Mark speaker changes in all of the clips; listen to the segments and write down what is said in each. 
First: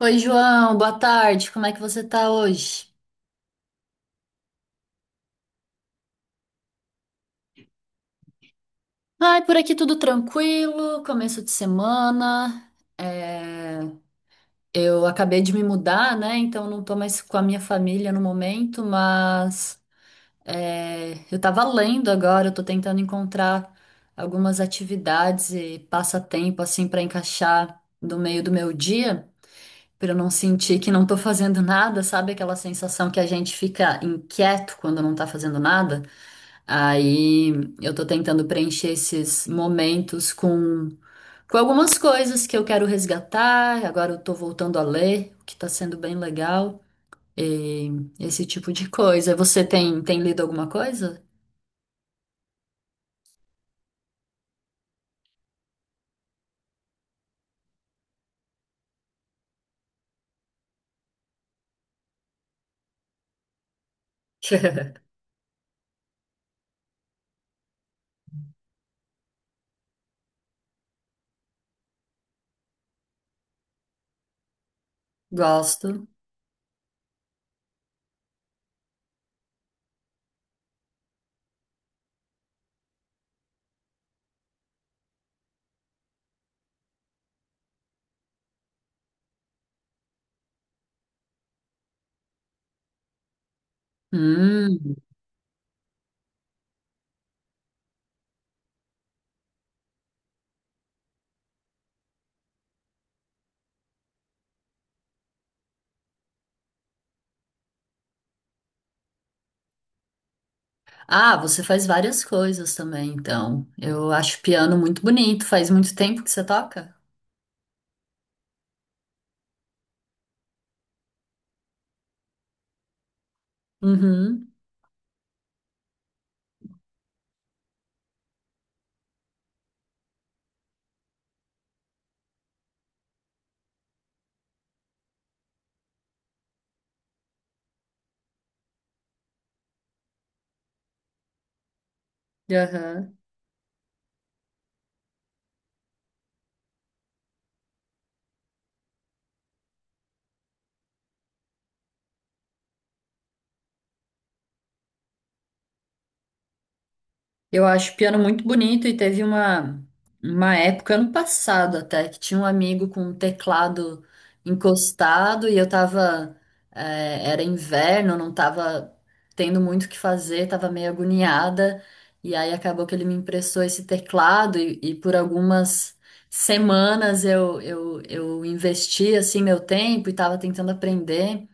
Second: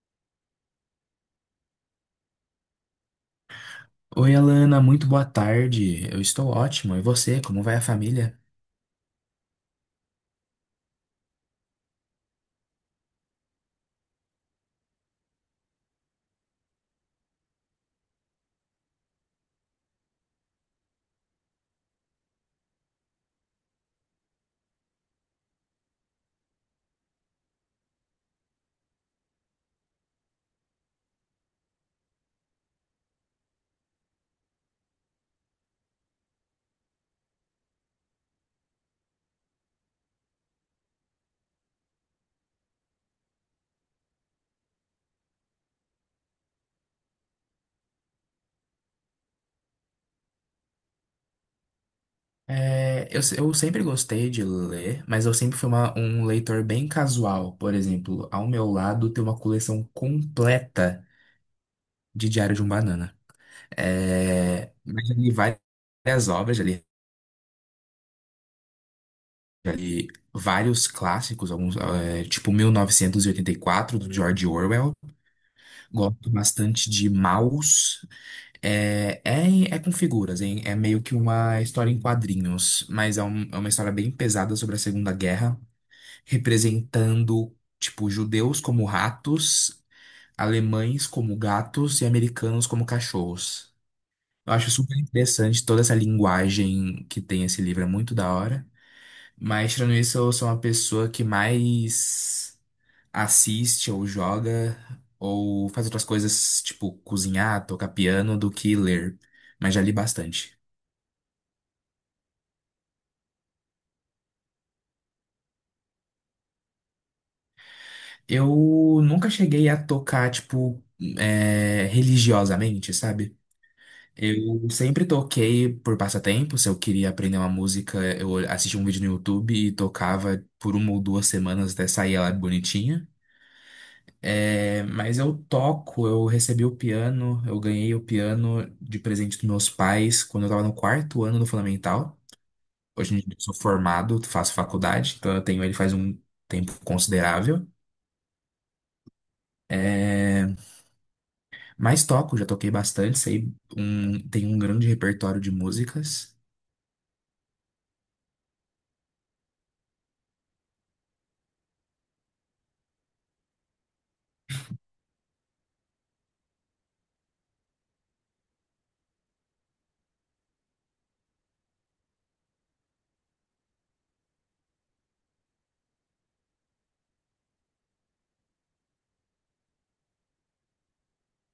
Speaker 1: Oi, João, boa tarde. Como é que você tá hoje?
Speaker 2: Oi, Alana, muito boa tarde. Eu estou ótimo. E você, como vai a família?
Speaker 1: Ai, por aqui tudo tranquilo, começo de semana. É, Eu acabei de me mudar, né? Então não tô mais com a minha família no momento, mas eu tava lendo agora, eu tô tentando encontrar algumas atividades e passatempo assim pra encaixar no meio do meu dia, pra eu não sentir que não tô fazendo nada, sabe? Aquela sensação que a gente fica inquieto quando não tá fazendo nada. Aí eu tô tentando preencher esses momentos com algumas coisas que eu quero resgatar. Agora eu tô voltando a ler, o que tá sendo bem legal. E esse tipo de coisa. Você tem lido alguma coisa?
Speaker 2: É, eu, se- eu sempre gostei de ler, mas eu sempre fui um leitor bem casual. Por exemplo, ao meu lado tem uma coleção completa de Diário de um Banana. É, mas eu li várias obras, já li vários clássicos, alguns, é, tipo 1984, do George Orwell.
Speaker 1: Gosto.
Speaker 2: Gosto bastante de Maus. É com figuras, hein? É meio que uma história em quadrinhos, mas é uma história bem pesada sobre a Segunda Guerra, representando, tipo, judeus como ratos, alemães como gatos e americanos como cachorros. Eu acho
Speaker 1: Hum.
Speaker 2: super interessante toda essa linguagem que tem esse livro, é muito da hora. Mas, tirando isso, eu sou uma pessoa que mais assiste ou joga ou faz outras coisas, tipo cozinhar, tocar piano, do que ler. Mas já li bastante.
Speaker 1: Ah, você faz várias coisas também, então. Eu acho piano muito bonito. Faz muito tempo que você toca?
Speaker 2: Eu nunca cheguei a tocar, tipo, é, religiosamente, sabe?
Speaker 1: Uhum.
Speaker 2: Eu sempre toquei por passatempo. Se eu queria aprender uma música, eu assistia um vídeo no YouTube e tocava por uma ou duas semanas até sair ela bonitinha. É, mas eu toco, eu ganhei o piano de presente dos meus pais quando eu tava no quarto ano do Fundamental. Hoje
Speaker 1: Aham.
Speaker 2: em dia eu sou formado, faço faculdade, então eu tenho ele faz um tempo considerável. É, mas toco, já toquei bastante, tenho um grande repertório de músicas.
Speaker 1: Eu acho o piano muito bonito e teve uma época, ano passado até, que tinha um amigo com um teclado encostado e eu tava. Era inverno, não tava tendo muito o que fazer, tava meio agoniada. E aí acabou que ele me emprestou esse teclado e por algumas semanas eu investi assim meu tempo e tava tentando aprender.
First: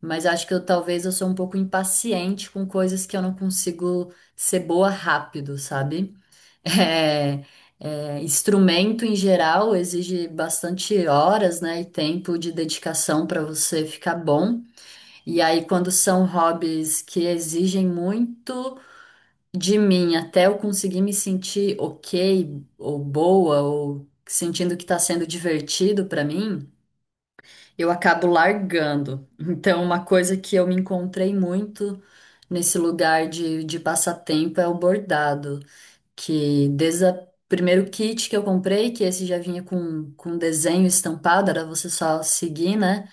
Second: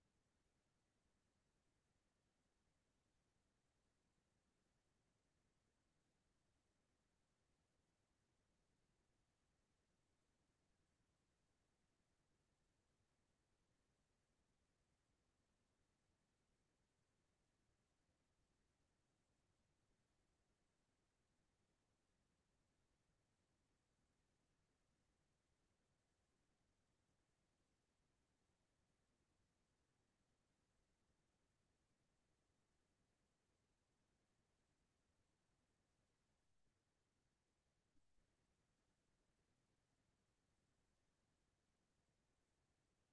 Speaker 1: Mas acho que eu talvez eu sou um pouco impaciente com coisas que eu não consigo ser boa rápido, sabe? É, é, instrumento em geral exige bastante horas, né, e tempo de dedicação para você ficar bom. E aí, quando são hobbies que exigem muito de mim, até eu conseguir me sentir ok, ou boa, ou sentindo que está sendo divertido para mim eu acabo largando. Então, uma coisa que eu me encontrei muito nesse lugar de passatempo é o bordado, que desde o primeiro kit que eu comprei, que esse já vinha com desenho estampado, era você só seguir, né,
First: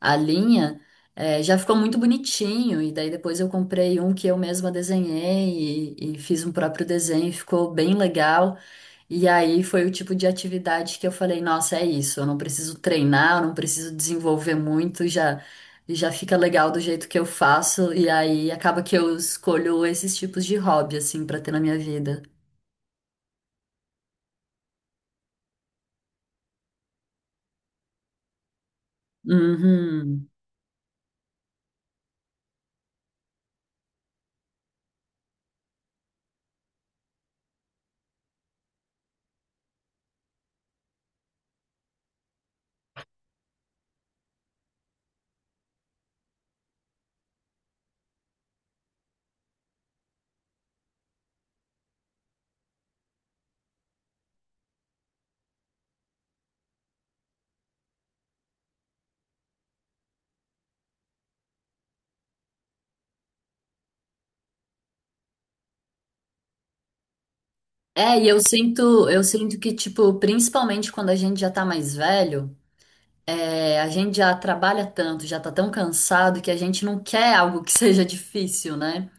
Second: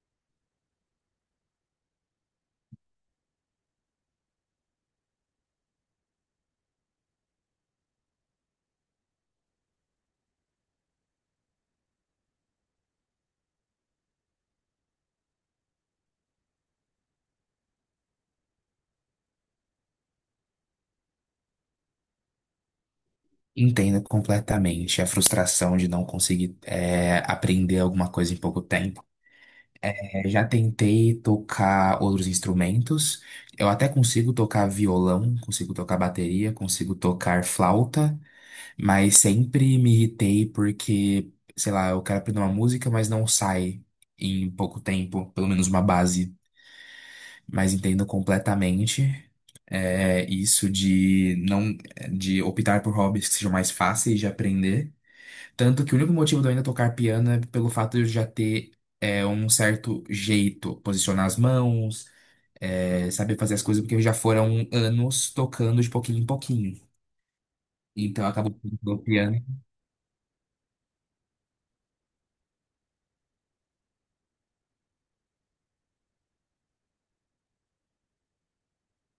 Speaker 1: a linha, já ficou muito bonitinho. E daí depois eu comprei um que eu mesma desenhei e fiz um próprio desenho, ficou bem legal. E aí foi o tipo de atividade que eu falei, nossa, é isso, eu não preciso treinar, eu não preciso desenvolver muito, já fica legal do jeito que eu faço, e aí acaba que eu escolho esses tipos de hobby assim pra ter na minha vida.
Speaker 2: Entendo completamente a frustração de não conseguir, é, aprender alguma coisa em pouco tempo. É,
Speaker 1: Uhum.
Speaker 2: já tentei tocar outros instrumentos. Eu até consigo tocar violão, consigo tocar bateria, consigo tocar flauta. Mas sempre me irritei porque, sei lá, eu quero aprender uma música, mas não sai em pouco tempo, pelo menos uma base. Mas entendo completamente, é, isso de não de optar por hobbies que sejam mais fáceis de aprender. Tanto que o único motivo de eu ainda tocar piano é pelo fato de eu já ter, é, um certo jeito, posicionar as mãos, é, saber fazer as coisas, porque já foram anos tocando de pouquinho em pouquinho.
Speaker 1: É,
Speaker 2: Então, eu acabo tocando
Speaker 1: eu
Speaker 2: piano.
Speaker 1: sinto que tipo, principalmente quando a gente já tá mais velho, é, a gente já trabalha tanto, já tá tão cansado que a gente não quer algo que seja difícil, né?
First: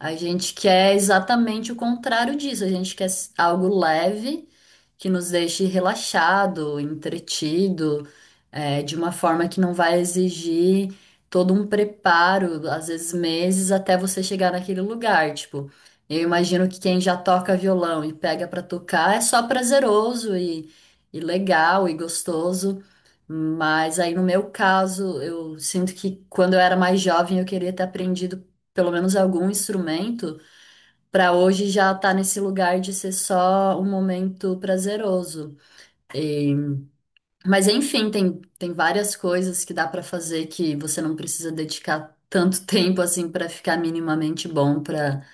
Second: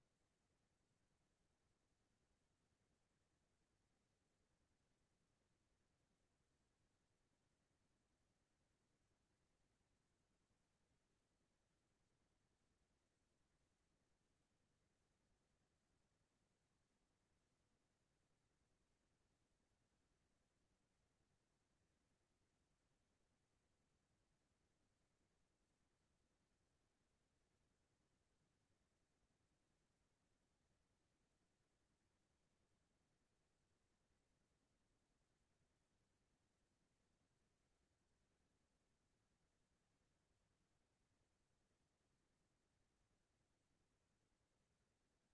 Speaker 1: A gente quer exatamente o contrário disso. A gente quer algo leve que nos deixe relaxado, entretido, de uma forma que não vai exigir todo um preparo, às vezes meses, até você chegar naquele lugar. Tipo, eu imagino que quem já toca violão e pega pra tocar é só prazeroso e legal e gostoso. Mas aí no meu caso, eu sinto que quando eu era mais jovem eu queria ter aprendido pelo menos algum instrumento, para hoje já tá nesse lugar de ser só um momento prazeroso. Mas enfim, tem várias coisas que dá para fazer que você não precisa dedicar tanto tempo assim para ficar minimamente bom,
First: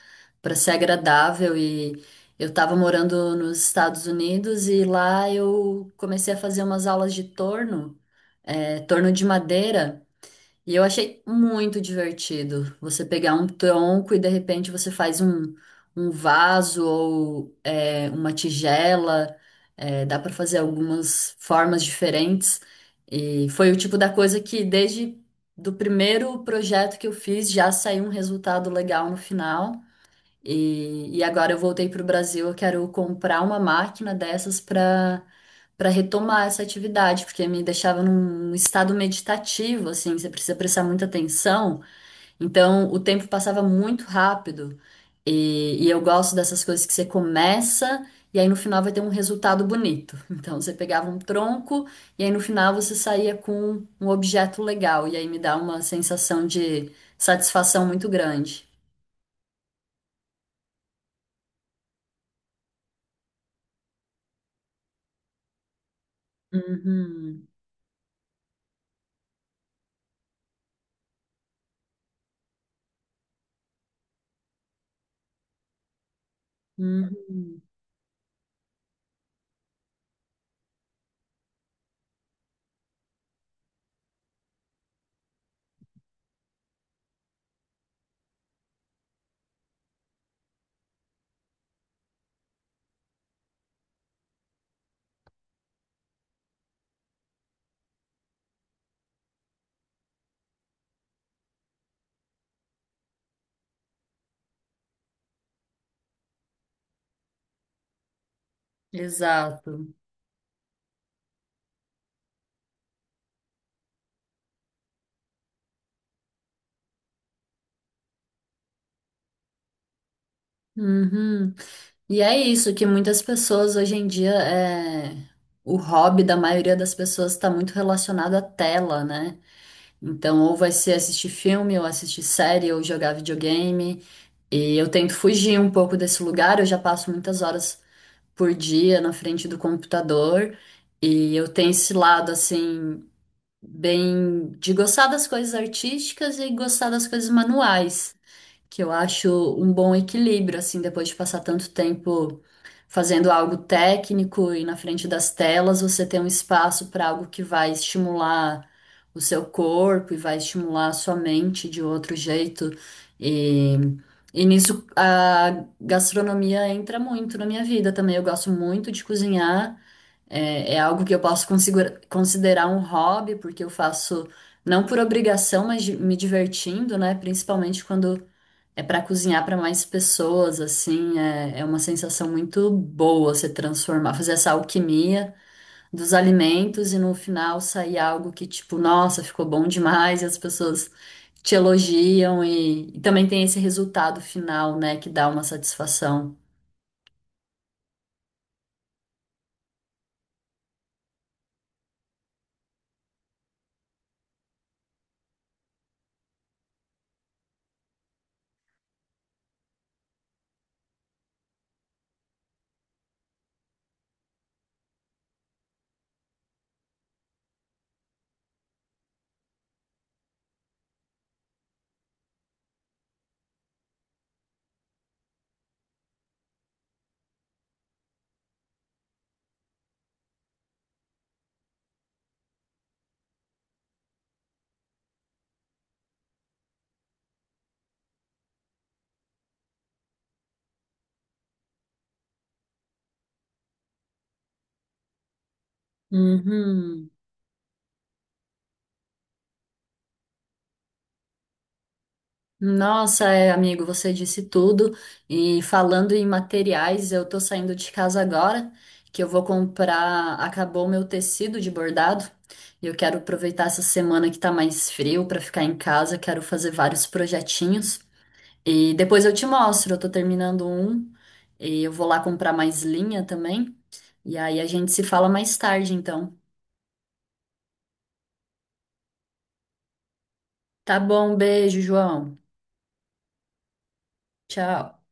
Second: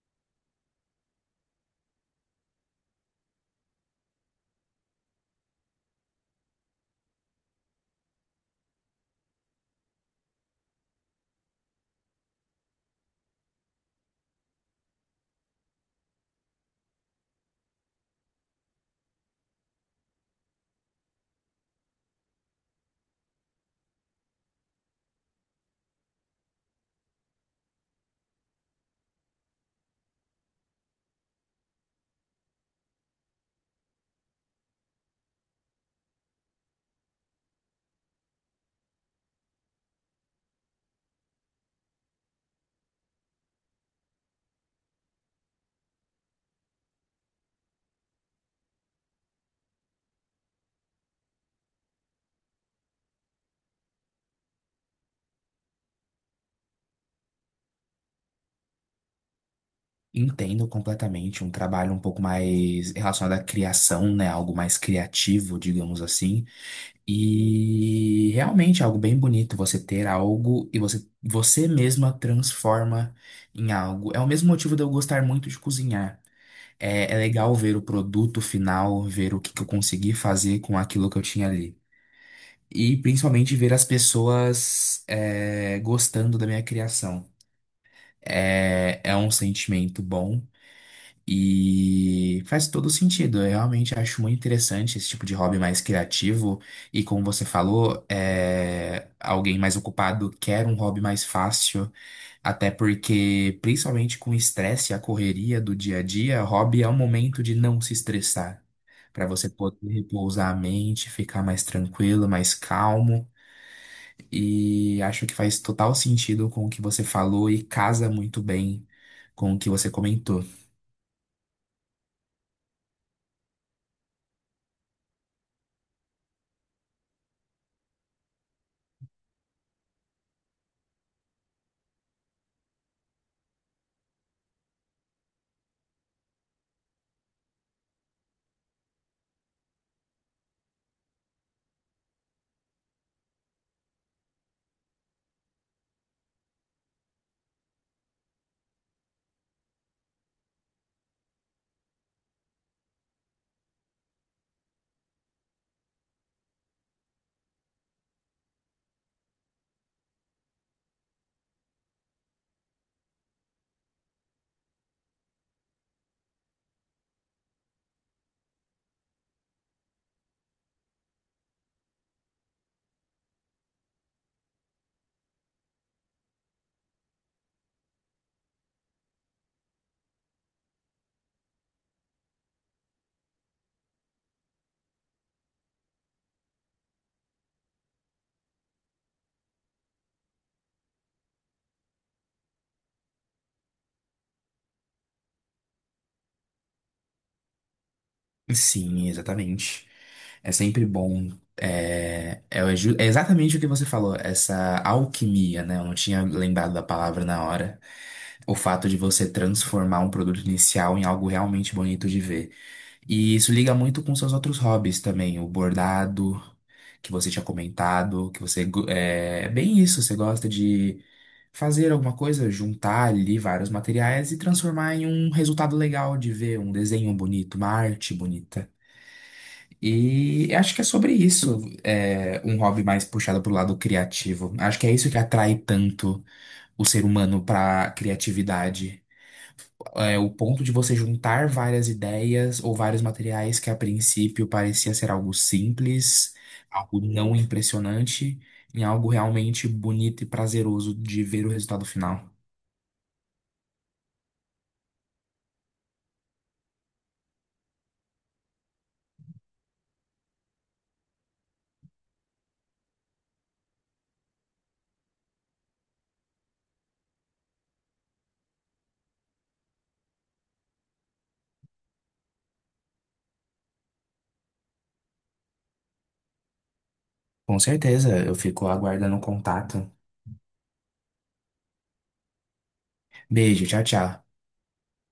Speaker 1: para ser agradável e eu tava morando nos Estados Unidos e lá eu comecei a fazer umas aulas de torno, é, torno de madeira. E eu achei muito divertido você pegar um tronco e de repente você faz um vaso ou é, uma tigela, é, dá para fazer algumas formas diferentes. E foi o tipo da coisa que desde do primeiro projeto que eu fiz já saiu um resultado legal no final. E agora eu voltei para o Brasil, eu quero comprar uma máquina dessas para retomar essa atividade, porque me deixava num estado meditativo, assim, você precisa prestar muita atenção. Então, o tempo passava muito rápido. E eu gosto dessas coisas que você começa e aí no final vai ter um resultado bonito. Então, você pegava um tronco e aí no final você saía com um objeto legal. E aí me dá uma sensação de satisfação muito grande.
Speaker 2: Entendo completamente um trabalho um pouco mais relacionado à criação, né? Algo mais criativo, digamos assim.
Speaker 1: Uhum,
Speaker 2: E realmente é algo bem bonito você ter algo e você mesma transforma em algo. É o mesmo motivo de eu gostar muito de cozinhar. É, é legal
Speaker 1: uhum.
Speaker 2: ver o produto final, ver o que que eu consegui fazer com aquilo que eu tinha ali. E principalmente ver as pessoas, é, gostando da minha criação. É, é um sentimento bom. E faz todo sentido. Eu realmente acho muito interessante esse tipo de hobby mais criativo. E como você falou, é, alguém mais ocupado quer um hobby mais fácil. Até porque, principalmente com o estresse e a correria do dia a dia, hobby é um momento de não se estressar. Para você
Speaker 1: Exato.
Speaker 2: poder repousar a mente, ficar mais tranquilo, mais calmo. E acho que faz total sentido com o que você falou e casa muito bem com o que você comentou.
Speaker 1: Uhum. E é isso que muitas pessoas hoje em dia é o hobby da maioria das pessoas está muito relacionado à tela, né? Então, ou vai ser assistir filme, ou assistir série, ou jogar videogame. E eu tento fugir um pouco desse lugar, eu já passo muitas horas por dia na frente do computador, e eu tenho esse lado assim bem de gostar das coisas artísticas e gostar das coisas manuais. Que eu acho um bom equilíbrio, assim, depois de passar tanto tempo fazendo algo técnico e na frente das telas, você ter um espaço para algo que vai estimular o seu corpo e vai estimular a sua mente de outro jeito. E, e nisso a gastronomia entra muito na minha vida também. Eu gosto muito de cozinhar. É, é algo que eu posso considerar um hobby, porque eu faço não por obrigação, mas me divertindo, né? Principalmente quando é para cozinhar para mais pessoas, assim, é, é uma sensação muito boa você transformar, fazer essa alquimia dos alimentos e no final sair algo que, tipo, nossa, ficou bom demais e as pessoas te elogiam e também tem esse resultado final, né, que dá uma satisfação.
Speaker 2: Sim, exatamente. É sempre bom. É exatamente o que você falou, essa alquimia, né? Eu não tinha lembrado da palavra na hora. O fato de você transformar um produto inicial em algo realmente bonito de ver. E isso liga muito com seus outros hobbies também, o bordado, que você tinha comentado, é, é bem isso, você gosta de fazer alguma coisa, juntar ali vários materiais e transformar em um resultado legal de ver, um desenho bonito, uma arte bonita. E acho que é sobre isso, é, um hobby mais puxado pro lado criativo. Acho que é isso que atrai tanto o ser humano para criatividade. É o ponto de você juntar várias ideias ou vários materiais que a princípio parecia ser algo simples, algo
Speaker 1: Uhum.
Speaker 2: não impressionante, em algo realmente bonito e prazeroso de ver o resultado final.
Speaker 1: Nossa, é, amigo, você disse tudo. E falando em materiais, eu tô saindo de casa agora, que eu vou comprar. Acabou o meu tecido de bordado. E eu quero aproveitar essa semana que tá mais frio pra ficar em casa. Quero fazer vários projetinhos. E depois eu te mostro. Eu tô terminando um. E eu vou lá comprar mais linha também. E aí a gente se fala mais tarde, então.
Speaker 2: Com certeza, eu fico aguardando o contato.
Speaker 1: Tá bom, beijo, João.
Speaker 2: Beijo, tchau, tchau.
Speaker 1: Tchau.